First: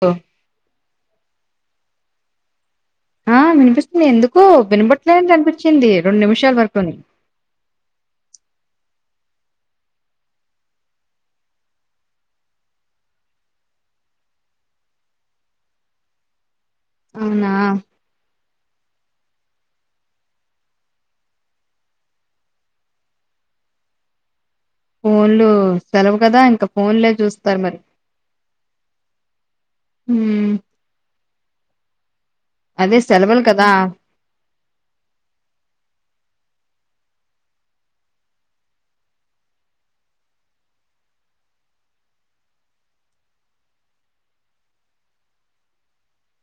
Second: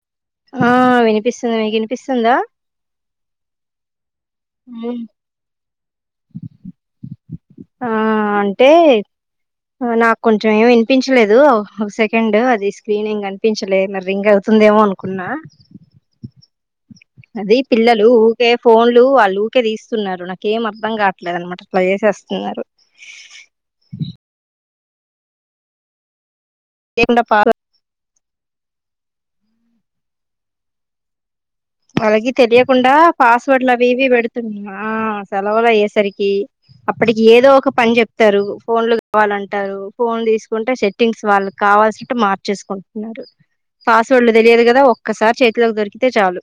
ఆ ఆ వినిపిస్తున్నాయ్ మీకు వినిపిస్తుందా? ఆ వినిపిస్తుంది ఎందుకు ఉమ్. వినపట్లేదన్పిచ్చిం పేంది రెండిన్మిషాల్ వర్కున్నాయ్ టే నాకు కొంచెం ఏమి వినిపించలేదు ఒక సెకండ్ అది స్క్రీన్ ఇంగ్ అనిపించలేదు రింగ్ అవుతుం స్తుందేమో అనుకున్నా అవునా అది పిల్లలు కే ఫోన్లు వాళ్ళూక్కే తీస్తున్నారు నాకేం అర్ధం కావట్లేదు అనమాట అట్లా చేసేస్తున్నారు ఫోన్లు సెలవు కదా ఇంకా ఫోన్లే లేకుండా పా చూస్తారు మరి. ఉమ్ వాళ్ళకి తెలియకుండా అదే సెలవులు కదా పాస్వర్డ్లు అవి ఇవి పెడుతున్నా ఆ సెలవులు అయ్యేసరికి అప్పటికి ఏదో ఒక పని చెప్తారు ఫోన్లు కావాలంటారు ఫోన్లు తీసుకుంటే సెట్టింగ్స్ వాళ్ళకు కావాల్సినట్టు మార్చేసుకుంటున్నారు. పాస్వర్డ్లు తెలియదు కదా ఒక్కసారి చేతిలోక్ దొరికితే చాలు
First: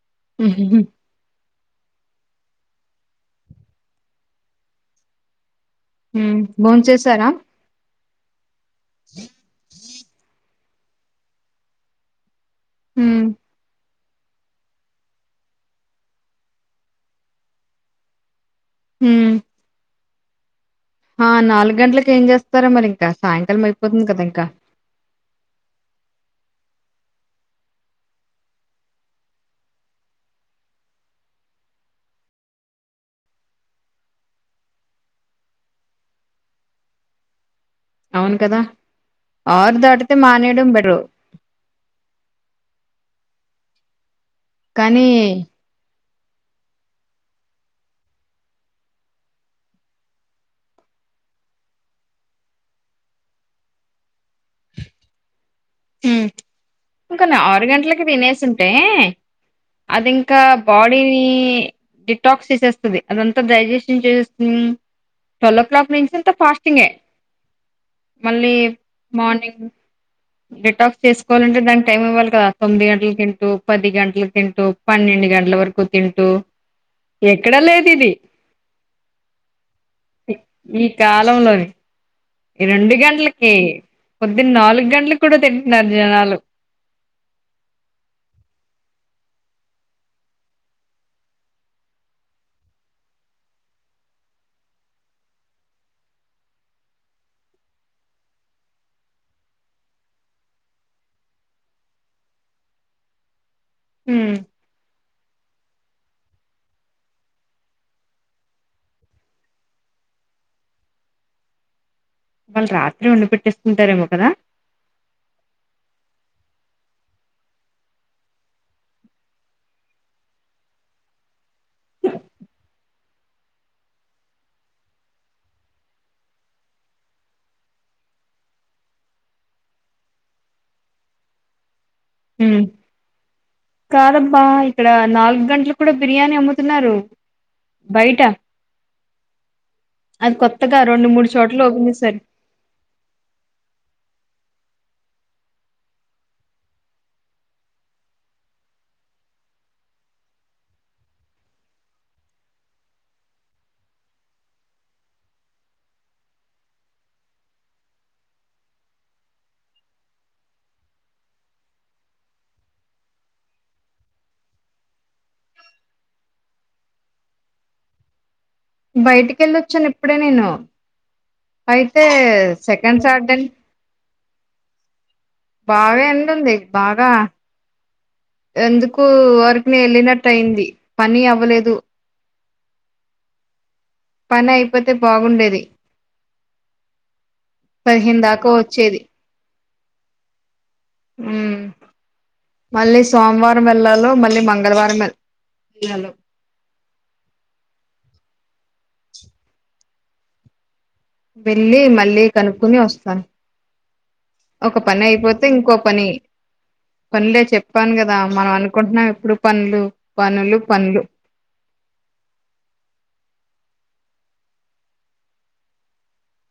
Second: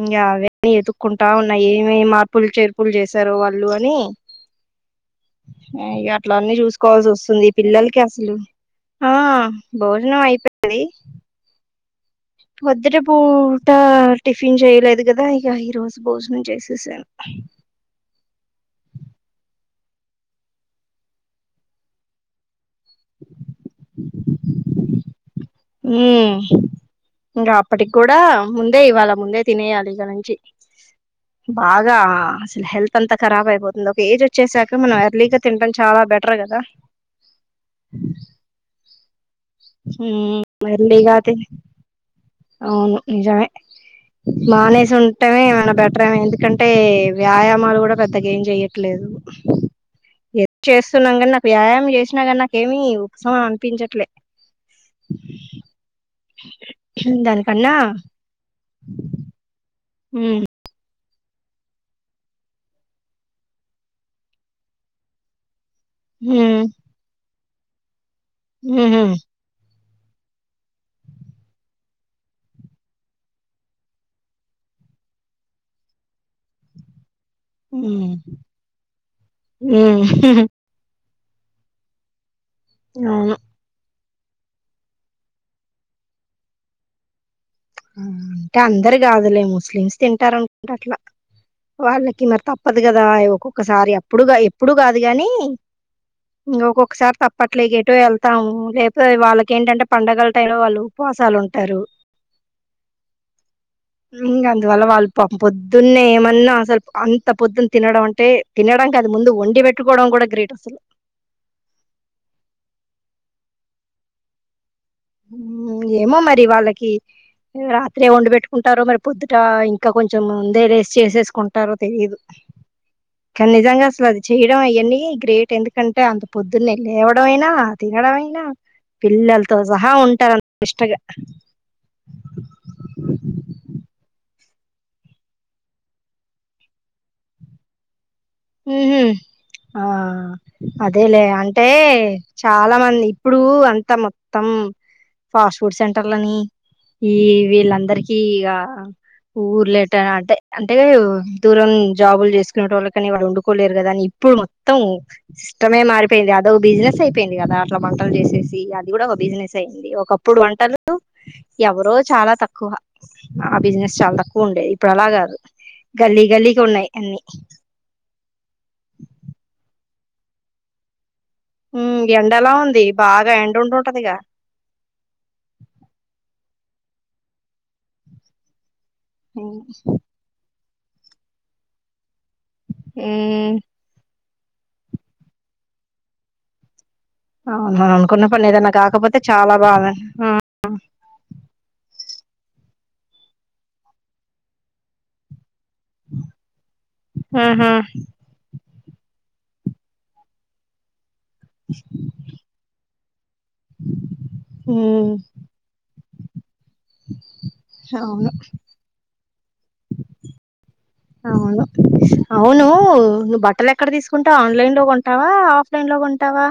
ఇంగా అవీ అన్ని ఉహుహు వెతుక్కుంటా ఉన్నా ఏమేమా పుల్ చేర్పుల్ చేసారు వాళ్ళు అని ఇగ అట్ల ఉమ్ అన్నీ చూస్కోవాల్సి భోంచేసారా వస్తుంది. ఈ పిల్లలకి అసలు ఆ భోజనం అయిపోయింది. పొద్దున్న ఉమ్ పూట టిఫిన్ చేయలేదు కదా ఇగ ఈరోజు భోజనం చేసేసా. హ్మ్ ఆ నాలుగంటలక్ ఏం చేస్తారో మరి ఇంకా సాయంకాలం అయిపోతుంది కదా ఇంకా మ్ ఇంగా అప్పటిక్ కూడా ముందే ఇవ్వాల ముందే తినేయాలి ఇక నుంచి బాగా అసల్ హెల్త్ అంతా కరాబ్ అయిపోతుంది. ఒక ఏజ్ వచ్చేసాక మనం ఎర్లీగా తిన్టం చాలా బెటర్ కదా అవును కదా ఆరు దాటితే మ్ మానేయడం బెటరు ఎర్లీగా అదే అవును నిజమే కానీ మానేసుంటమే ఏమన్న బె [unintelligible] ఎందుకంటే వ్యాయామాలు కూడా పెద్దగ ఏం చెయ్యట్లేదు. ఎప్ చేస్తున్నాం కానీ నాకు వ్యాయామం చేసినా కానీ నాకేమి ఉపసమనం అనిపించట్లే మ్ కని ఆరు దానికన్నా గంటలకే తినేసింటే అది ఇంకా ఉమ్ బా బాడీని డిటాక్స్ చేసేస్తది అదంతా డైజేషన్ చేసేస్తుంది. ట్వల్వ్ ఓ క్లాక్ నుంచింత ఉమ్ ఫాస్టింగే మళ్ళీ ఉహు మార్నింగ్ డేట్ ఆఫ్ చేస్కోవాలంటే దానికి టైం ఇవ్వాలి కదా తొమ్మిది గంటల్ తింటూ పది గంటలకి తింటూ పన్నె కొన్ని గంటల వరకు తింటూ ఎక్కడా లేద్ ఇది ఉమ్ ఉమ్ ఉహు, ఈ కాలంలోని రెండు అవును గంటలకి పొద్దున్న నాలుగు గంటలకి కూడా తింటున్నారు జనాలు అంటే అందర్ కాదులే ముస్లిమ్స్ తింటారునుకుంట అట్లా వాళ్ళకి మరి తప్పదు కదా ఒక్కొక్కసారి అప్పుడు ఎప్పుడు కాదు గాని ఇంగ ఒక్కొక్కసారి తప్పట్లే ఇగ ఎటో ఎళ్తాము లేకపోతే వాళ్ళక్ ఏంటంటే పండగలు టైంలో వాళ్ళు మసాలుంటారు. ఇం హ్మ్ అందు వళ్ళ వాల్ పొద్దున్నే ఏమన్నా అసల్ అంత పొద్దున్ తినడం అంటే తినడం కాదు ముందు వండి పెట్టుకోవడం కూడా గ్రేట్ అసల్ వాళ్ళు రాత్రే వండి పెట్టేస్కుంటారేమో కదా ఏమో మరి వాళ్ళకి రాత్రే వండి పెట్టుకుంటారో మరి పొద్దుట ఇంకా కొంచెం ముందే లేసి చేసేస్కుంటారో తెలీదు. కాని నిజంగా అసల్ అది చేయడం అయన్ని గ్రేట్ ఎందుకంటే అంత పొద్దున్నే లేవడం అయినా అది ఎడనైనా పిల్లల్తో సహా ఉంటరం ఇష్టగా హ్మ్ కాదబ్బా ఇక్కడ నాలుగ్ గంటలక్ కూడా బిర్యానీ అమ్ముతున్నారు బయట మ్ హ్ ఆ అది కొత్తగా రెండు అదేలే మూడు చోట్ల అంటే ఓపెన్ చేశారు చాలా మంది ఇప్పుడూ అంత మొ త్తం ఫాస్ట్ ఫుడ్ సెంటర్లని ఈ వీళ్ళందరికీ ఇగ ఊర్లెట అంటే అంటే దూరం జాబుల్ చేస్కునేటో కాన్నే వాళ్ళు వండుకోలేరు కదా అని ఇప్పుడు మొత్తం ఇష్టమే మారిపోయింది అదో బిజినెస్ అయిపోయింది కదా అట్లా పా వంటలు చేసేసి అది కూడా ఒక బిజినెస్ అయ్యింది ఒకప్పుడు వంటలు ఎవరో చాలా తక్కువ ఆ బిజినెస్ చాలా తక్కువ ఉండేది ఇప్పుడు అలా కాదు గల్లీ గల్లీకి ఉన్నాయి అన్ని బయటికి వెళ్ళొచ్చాను ఇప్పుడే నేను అయితే ఎండలా ఉంది సెకండ్ బాగా చార్డన్ ఎండ ఉండి ఉంటదిగా బాగా ఎండ ఉంది బాగా ఎందుకు వూరికనే వెళ్ళినట్ అయింది పని అవ్వలేదు ఏ పని అయిపోతే బాగుండేది అవున పదిహేను అనుకున్న పని దాకా ఏదన్నా వచ్చేది కాకపోతే చాలా బాగు అన్ ఉహు ఉ మళ్ళీ సోమవారం వెళ్లాలో మళ్ళీ మంగళవారం వెళ్ ఆహా వెళ్లి మళ్ళీ కనుక్కొని వస్తాను ఒక పని అవును అయిపోతే ఇంకో పని పనులే చెప్పాను కదా మనం అనుకుంటున్నాం ఎప్పుడు పనులు పనులు పనులు అవును అవును నువ్వు బట్టలు ఎక్కడ తీసు కుంటా ఆన్లైన్ లో కొంటావా ఆఫ్లైన్ లో కొంటావా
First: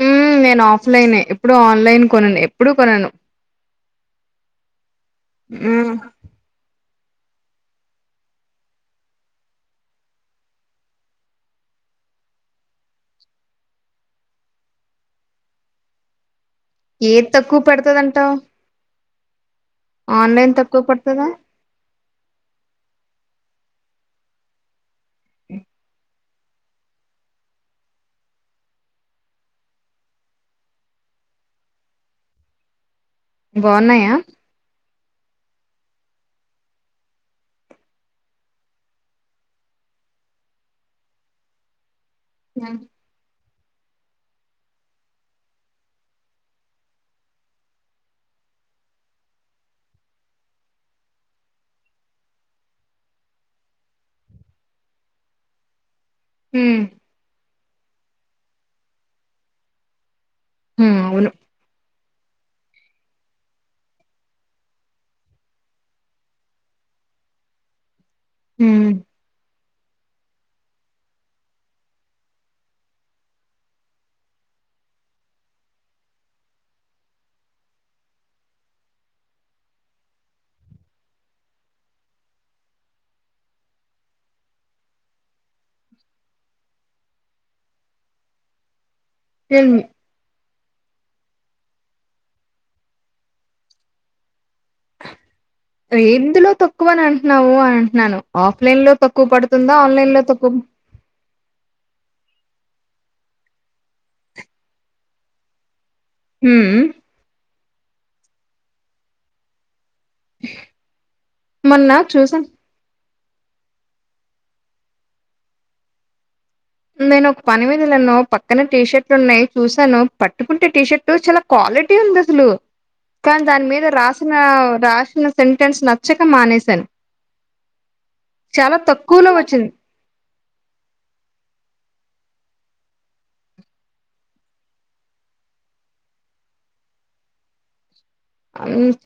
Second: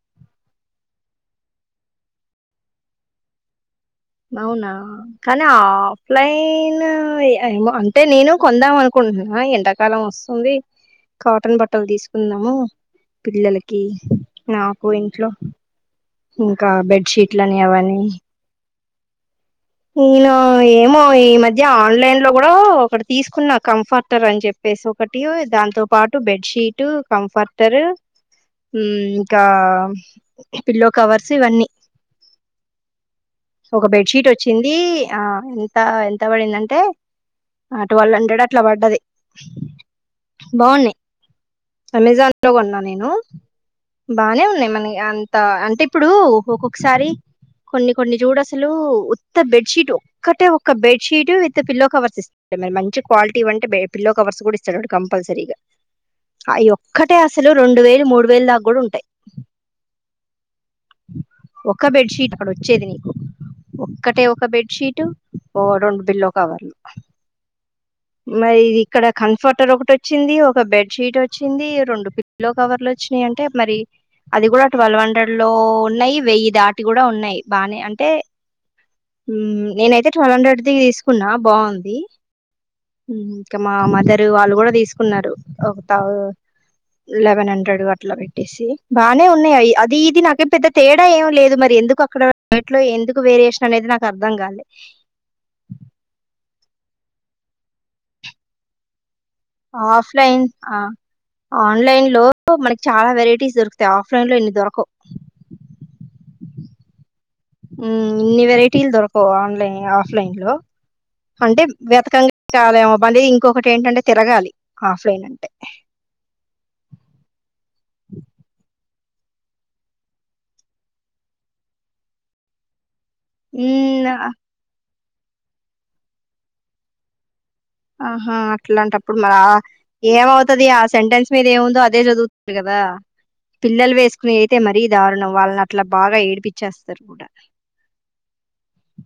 హ్మ్ నేను ఆఫ్లైనే ఇప్పుడు ఆన్లైన్ కొనను ఎప్పుడు కొనను అవునా కానీ ఆఫ్ లైన్ అత్తది ఏమో అంటే నేను కొందాం అనుకుంటున్నా ఎండకాలం వస్తుంది కాటన్ బట్టలు తీసుకుందాము పిల్లలకి నాకు ఇంట్లో ఇంకా బెడ్ ఏ షీట్ల అని తక్కువ అవ్వన్ని పెడతదంటావు ఇన్నో ఆన్లైన్ తక్కువ ఏమో ఈ పడుతదా మధ్య ఆన్లైన్ లో కూడా ఒకటి తీసుకున్న కంఫర్టర్ అని చెప్పేసి ఒకటి దాంతో పాటు బెడ్ షీట్ హ్మ్ ఫర్టరు హ్మ్ ఇంకా పిల్లో కవర్స్ ఇవన్నీ బాగున్నాయా ఇ ఆ ఎంత ఎంత పడిందంటే ఆ ట్వలివ్ హండ్రెడ్ అట్లా పడ్డది బాగు ఉన్నాయి అమెజాన్ లో కొన్నా నేను బానే ఉన్నాయి మన ఈ అంత అంటే ఇప్పుడు ఒక్కొక్కసారి కొన్ని కొన్ని చూడు అసలు ఉత్ తా బెడ్ షీట్ ఒక్కటే ఒక bed sheet with pillow covers ఇస్తే మరి మంచి క్వాలిటీవి అంటే బే పిల్లో కవర్ కవర్స్ కూడా ఇస్తాడు అడు కంపల్సరీగా అయి హ్మ్ ఒక్కటే అసలు రెండు వేలు మూడు వేలు దాకా కూడా ఉంటాయి ఉ అవును ఒక్క బెడ్ షీట్ అక్కడ వచ్చేది నీకు ఒక్కటే ఒక బెడ్ షీటు ఓ రెండు బిల్లో కవర్లు మరి ఇది హ్మ్ ఇక్కడ కన్ఫటర్ ఒకట్ టో వచ్చింది ఒక బెడ్ షీట్ వచ్చింది రెండు పిల్లో కవర్లు వచ్చినాయి అంటే మరి అది కూడా ట్వలివ్ హండ్రెడ్ లో ఉన్నాయి వెయ్యి దాటి కూడా ఉన్నాయి బానే అంటే నేనైతే ట్వలివ్ హండ్రెడ్ ది తీసుకున్నా బాగుంది ఉ ఇంకా మా మదర్ వాళ్ళు కూడా తీసుకున్నారు ఒత్త లెవెన్ హండ్రెడ్ అట్లా పెట్టేసి బాగానే ఉన్నాయి నేను అది ఇది నాకే ఏం పెద్ద తేడా ఏం లేదు మరి ఎందుకు అక్కడ వాట్లో ఎందుకు వేరియేషన్ అనేది నాకు అర్థం కాలే ఎందులో తక్కువ అని అంటున్నావు అ అంటున్నాను ఆఫ్లైన్ లో కోక్ ఆఫ్లైన్ ఆ ఆన్లైన్ లో మనకి చాలా వెరైటీస్ దొరుకుతాయి ఆఫ్లైన్ లో ఇన్ని దొరకవు ఊ ఉ ఇన్ని వెరైటీల్ దొరకో ఆన్లైన్ ఆ ్లైన్ లో అంటే మొన్న వెతకంగ్ చూసాను కాలే ఆఫ్ మందిది ఇంకొకటి ఏంటంటే తిరగాలి ఆఫ్లైన్ అంటే నేను ఒక పని మీద లేను పక్కన టీషర్ట్ లు ఉన్నాయి చూసాను పట్టుకుంటే టీ షర్ట్ చాలా క్వాలిటీ ఉంది అసలు కానీ దాని మీద హ్మ్. ఆహ్, రాసిన రాసిన సెంటెన్స్ నచ్చక మానేశాను ఆహా చాలా అట్లాంటప్పుడు తక్కువలో మరి ఆ వచ్చింది ఏమవుతుది ఆ సెంటెన్స్ మీద ఏము ఇంకఅ అదే చదు వుతందికదా పిల్లలు వేసుకుని అయితే మరీ దారుణం వాళ్ళని అట్లా బాగా ఏడిపచ్చేస్తారు కూడా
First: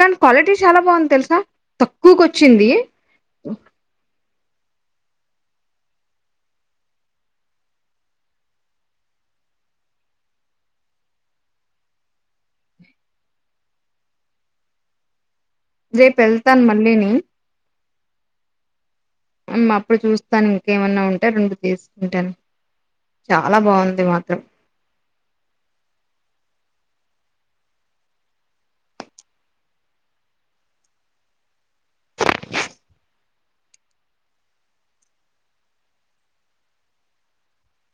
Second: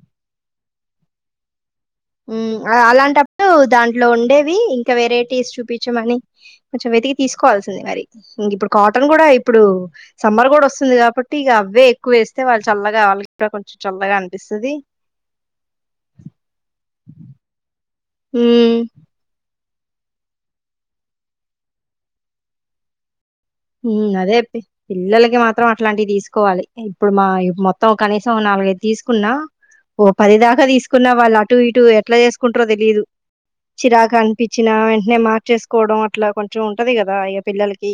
కా క్వాలిటీ చాలా బాగుంది తెలుసా తక్కువకు వచ్చింది ఉఅలాంటప్పుడు దాంట్లో ఉండే ఇంకా వెరైటీస్ చూపించమని కొంచెం వెతికి తీసుకోవాల్సింది మరి ఇం ఇప్పుడు కాటన్ కూడా ఇప్పుడు సమ్మర్ కూడా వస్తుంది కాబట్టి ఇక అవే ఎక్కువేస్తే వాళ్ళు చల్లగా వాళ్ళకిక్కడ కొంచెం చల్లగా అనిపిస్తుంది వస్తది రేపు వెళ్తాను మళ్ళీని హమ్ అప్పుడు చూస్తాను ఇంకేమన్నా ఉంటే రెండు తీసుకుంటాను చాలా బాగుంది ఉమఅదే మాత్రం పిల్లలకి మాత్రం అట్లాంటి ఉ తీసుకోవాలి ఇప్పుడు మా మొత్తం కనీసం నాలుగైదు తీసుకున్నా ఓ పది దాకా తీసుకున్న వాళ్ళు అటు ఇటు ఎట్లా చేసుకుంటారో తెలిదు చిరాగా అనిపించిన వెంటనే మార్చేసుకోవడం అట్లా కొంచెం ఉంటది కదా ఇక పిల్లలకి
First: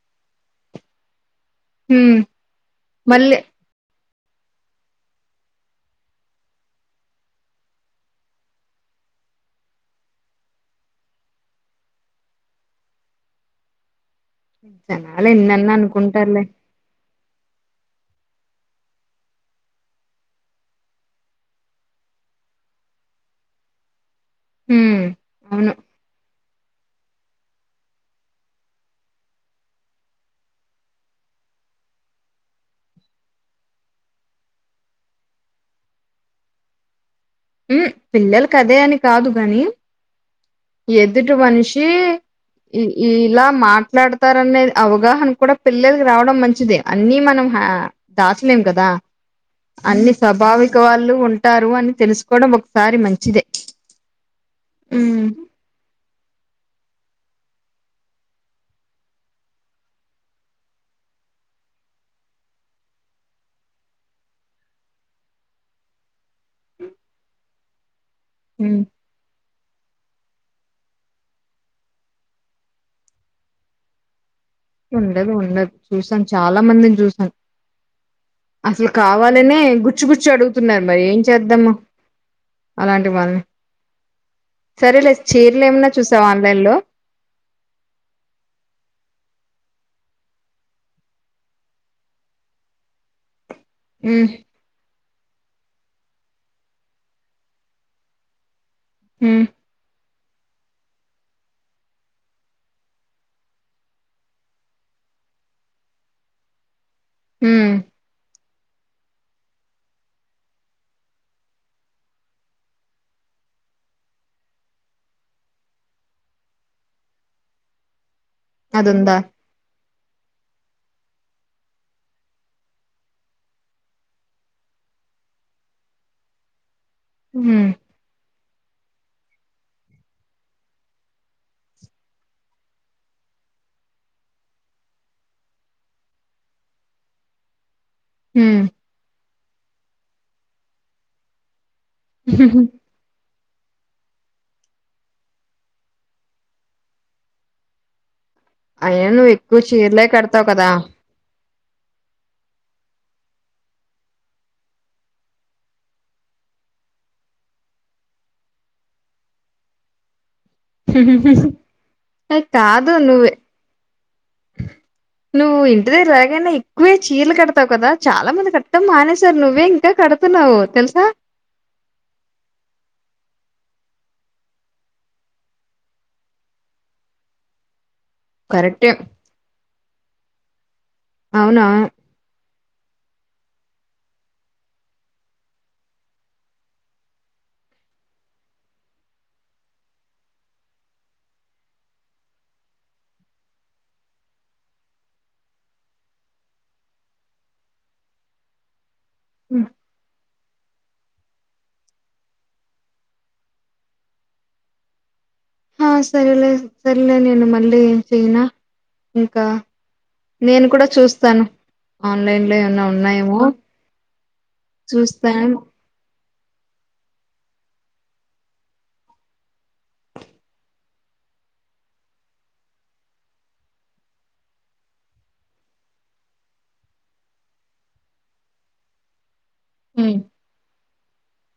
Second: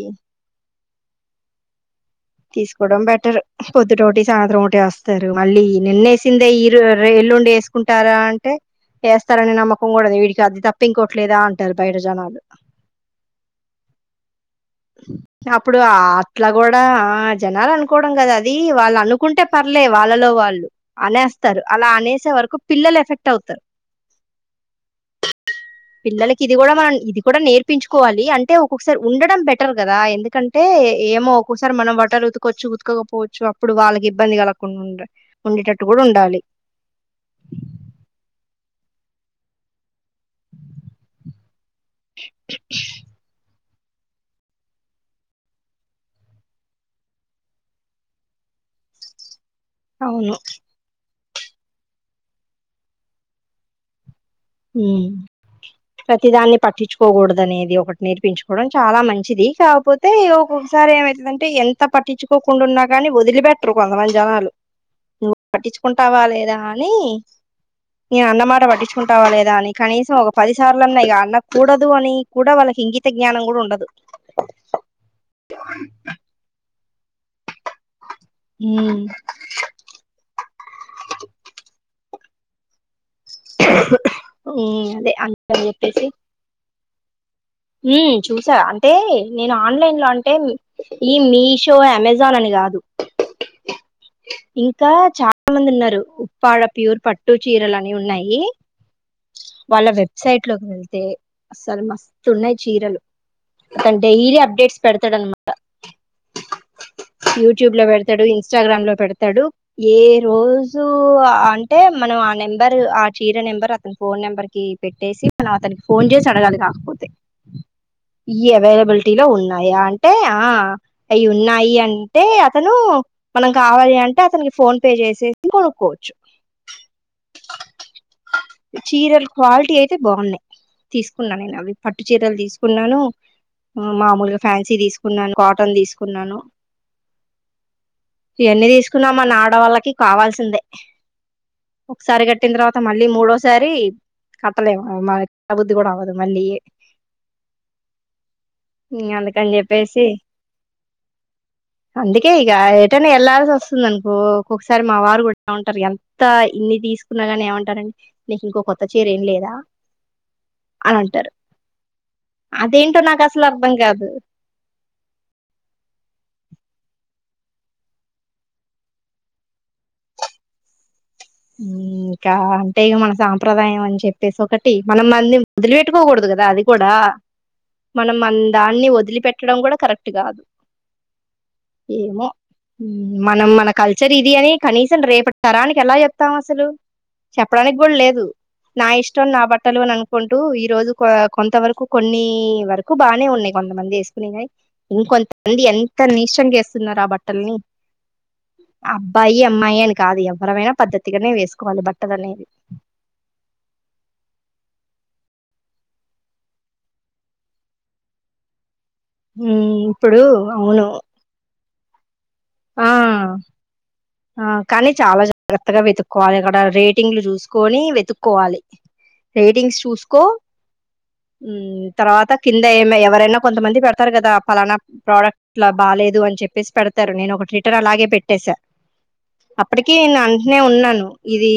హ్మ్ తీసుకోవడం బెటర్ మళ్ళీ పొద్దు రోటి యిస్ సాయంత్రం ఒకటే వస్తారు మళ్ళీ నిన్నేసిందే ఈరు రే ఎల్లుండి వేసుకుంటార అంటే వేస్తారని నమ్మకం కూడాడదు వీడికి అ తప్పింకోట్లేదా అంటారు బయట జననాలు [inaudible] అప్పుడు అనుకుంటారులే అట్లా కూడా జనాల అనుకో అకోడం కదా అది వాళ్ళు అనుకుంటే పర్లే వాళ్ళలో వాళ్ళు అనేస్తారు అలా అనేసే వరకు పిల్ల ఎఫెక్ట్ అవుతర్ హ అవును పిల్లలకి ఇది కూడా మనం ఇది కూడా నేర్పించుకోవాలి అంటే ఒక్కొక్కసారి ఉండడం బెటర్ కదా ఎందుకంటే ఏమో ఒక్కోసారి మనం వాటర్ ఉతుకొచ్చు గుతుకపోవచ్చు అప్పుడు వాళ్ళకి ఇబ్బంది కలగకుండా ఉండ ఉండేటట్టు కూడా ఉండ ాలి ఉమ్ పిల్లలకి అదే అని కాదు గాని ఎదుటి మనిషి ఇ ఇలా మాట మాట్లాడతారునే అవగాహన కూడ పిల్లలకి రావడం మంచిదే అన్ని మనం దాచలేం కదా అన్ని అవును స్వాభావిక వాళ్ళు ఉంటారు అని తెలుసుకోవడం ఒకసారి మంచిదే ఉమ్ హ్మ్ ప్రతి దాన్ని పట్టిచ్చుకోకూడదు అనేది ఒకటి నేర్పించుకోవడం చాలా మంచిది కాకపోతే ఒొక్కసారి ఏమవుతుందంటే ఎంత పట్టించుకో కుంన్నా కాగాని వదిలి పెెట్టరు కొంతమంది జనాలు నువ్వు పట్టించుకుంటావా లేదా అని నీ అన్న మాట హ్మ్. పట్టించుకుంటా దాని కనీసం ఒక పదిసార్లు అన్నా ఇ అనకూడదు అని కూడా వాళ్ళకి ఇంగిత జ్ఞానం కూడా ఉండదు ఉండదు ఉండదు చూసాను చాలా మందిని చూసాను అసలు హ్మ్. కావాలనే గుచ్చుగుచ్చు అడుగుతున్నారు మరి ఏం చేద్దాము అలాంటి అంటే వాల్ని హ్మ్. సరేలె అదే అందుకని చీరలు ఏమన్నా జెప్పేసి చూసావా ఆన్లైన్ లో చూసా అంటే నేను ఆన్లైన్ లో అంటే ఈ మీషో యమెజాన్ అని కాదు హ్మ్ ఇంకా చాలా మంది విన్నారు ఉప్పాడ ప్యూర్ పట్టు చీరలు అని ఉన్నాయి హ్మ్ వాళ్ళ వెబ్సైట్ లోకి వెళ్తే అసలు మస్ ఉన్నాయి చీరలు అతను డైలీ అప్డేట్స్ పెడతాడు అనమాట హ్మ్ యూట్యూబ్లో పెడతాడు ఇన్ స్టాగ్రామ్ లో పెడతాడు ఏ రోజు అంటే మనం ఆ నెంబర్ ఆ చీరని నెంబర్ అతని ఫోన్ నెంబర్ కి పెట్టేసి మనం అతనికి ఫోన్ చేసి అడగాలి కాకపోతే ఈ ఎవైలబిలిటీ అదుందా లో ఉన్నాయా అంటే ఆ అయి ఉన్నాయి అంటే అతను మనం కావాలి అంటే అతనికి ఫోన్ పే చేసేసి కొనుక్కోవచ్చు మ్ చీరలు క్వాలిటీ అయితే బాగున్నాయి తీసుకున్నాను నేను అవి పట్టు చీరలు తీసుకున్నాను మామూలు గ ఫ్యాన్సీ తీసుకున్నాను కాటన్ తీసుకున్నాను హ్మ్ ఇయెన్నీ తీసుకున్నా మన ఆడవాళ్ళకి కావాల్సిందే ఒకసారి కట్టిన తర్వాత మళ్ళీ మూడోసారి కట్టలేము కట్ట బుద్ధి కూడా అవ్వదు మళ్ళీ అయినా నువ్వు అందుకని ఎక్కువ చెప్పేసి చీరలే కడతావు కదా అందుకే ఇక వెళ్లాాల్సి వస్తుంద అనుకో ఒకొకసారి మా వారు కూడా ఉంటారు ఎంత ఇన్ని తీసుకున్నా గాని ఏమంటారంటె నీకు ఇంకో కొత్త చీర ఏం లేదా అని అంటారు అయి కాదు అదేంటో నాకు నువ్వు అసలు అర్థం కాదు నువ్వు ఇంటి దగ్గర రాగైనా ఎక్కువే చీరలు కడతావు కదా చాలా మంది కట్టటం మానేసారు నువ్వే ఇంకా కడుతున్నావు తెలుసా మ్... ఇంకా అంటే ఇక మన సాంప్రదాయం అని చెప్పేసి ఒకటి మనం మంది వొదిలిపెట్టుకోకూడదు కదా అది కూడా మనం మనదాన్ని కరెక్టే వదిలి పెట్టడం కూడా కరెక్ట్ కాదు అవునా ఏమో మనం మన కల్చర్ ఇదీ అని కనీసం రేపటి తరానికి ఎలా చెప్తాం అసలు చెప్పడానికి కూడా లేదు నా ఇష్టం నా బట్టలు అని అనుకుంటూ ఈ రోజు కొంత వరకు కొన్ని వరకు బాగానే ఉన్నాయి కొంతమంది వేసుకునే కాయి ఇంకొంతమంది ఎంత నీచంగా వేస్తున్నారు ఆ బట్టల్ని అబ్బాయి హ్మ్. అమ్మాయి అని కాదు ఎవ్వరమైనా పద్ధతి గానే వేసుకోవాలి బట్టలనేవి ఆ సరలే సరిలే నేను మళ్ళీ చేయనా ఇంకా ఉమ్, ఇప్పుడు నేను అవును కూడా చూస్తాను ఆన్లైన్ లో ఏమన్నా ఆ ఉన్నాయేమో ఆ కానీ చాలా చూస్తాం జాగ్రత్తగా వెతుకుని అది అక్కడ రేటింగ్లు చూసుకొని వెతుక్కోవాలి రేటింగ్స్ చూసుకో మ్ తర్వాత కింద ఏ ఎవరైనా కొంతమంది పెడతారు కదా ఫలానా ప్రోడక్ట్ లా బాగా లేదు అని చెప్పేసి పెడతారు నేను ఒకటి రిటర్న్ అలాగే పెట్టేశా అప్పటికి నేను హ్మ్ అంటనే ఉన్నాను ఇదీ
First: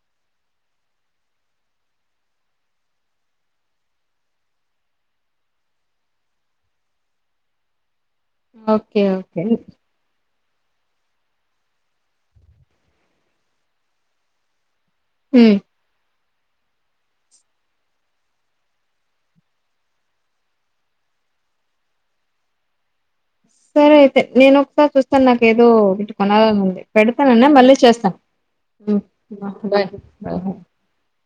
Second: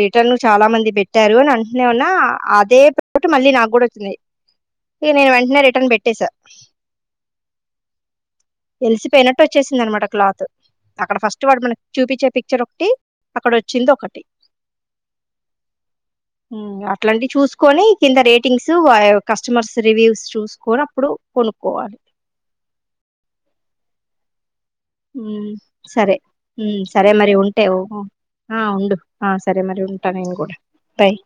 రిటర్న్ చాలా మంది పెట్టారు అని అంటునే ఉన్నా అదే పొరపాటు మళ్ళీ నాకు కూడా నేను వెంటనే రిటర్న్ పెట్టసా ఓకే ఎలిసిపోయినట్టు ఓకే వచ్చేసిందనమాట క్లాత్ అక్కడ ఫస్ట్ వాడు మనకు చూపించే పిక్చర్ ఒకటి అక్కడ వచ్చింది ఒకటి మ్ మ్ అట్లాంటివి చూసుకొని కింద రేటింగ్స్ కస్టమర్స్ రివ్యూస్ చూసుకోని అప్పుడు కొనుక్కోవాలి సరే అయితే నేను ఒకసారి చూస్తాను నాకు హ్మ్ ఏదో ఇటు సరే కొనాలని ఉంది హ్మ్ సరే మరి పెడతానన్నా ఉంటే ఓ మళ్ళీ చేస్తా ఆ బాాహ [inaudible] బై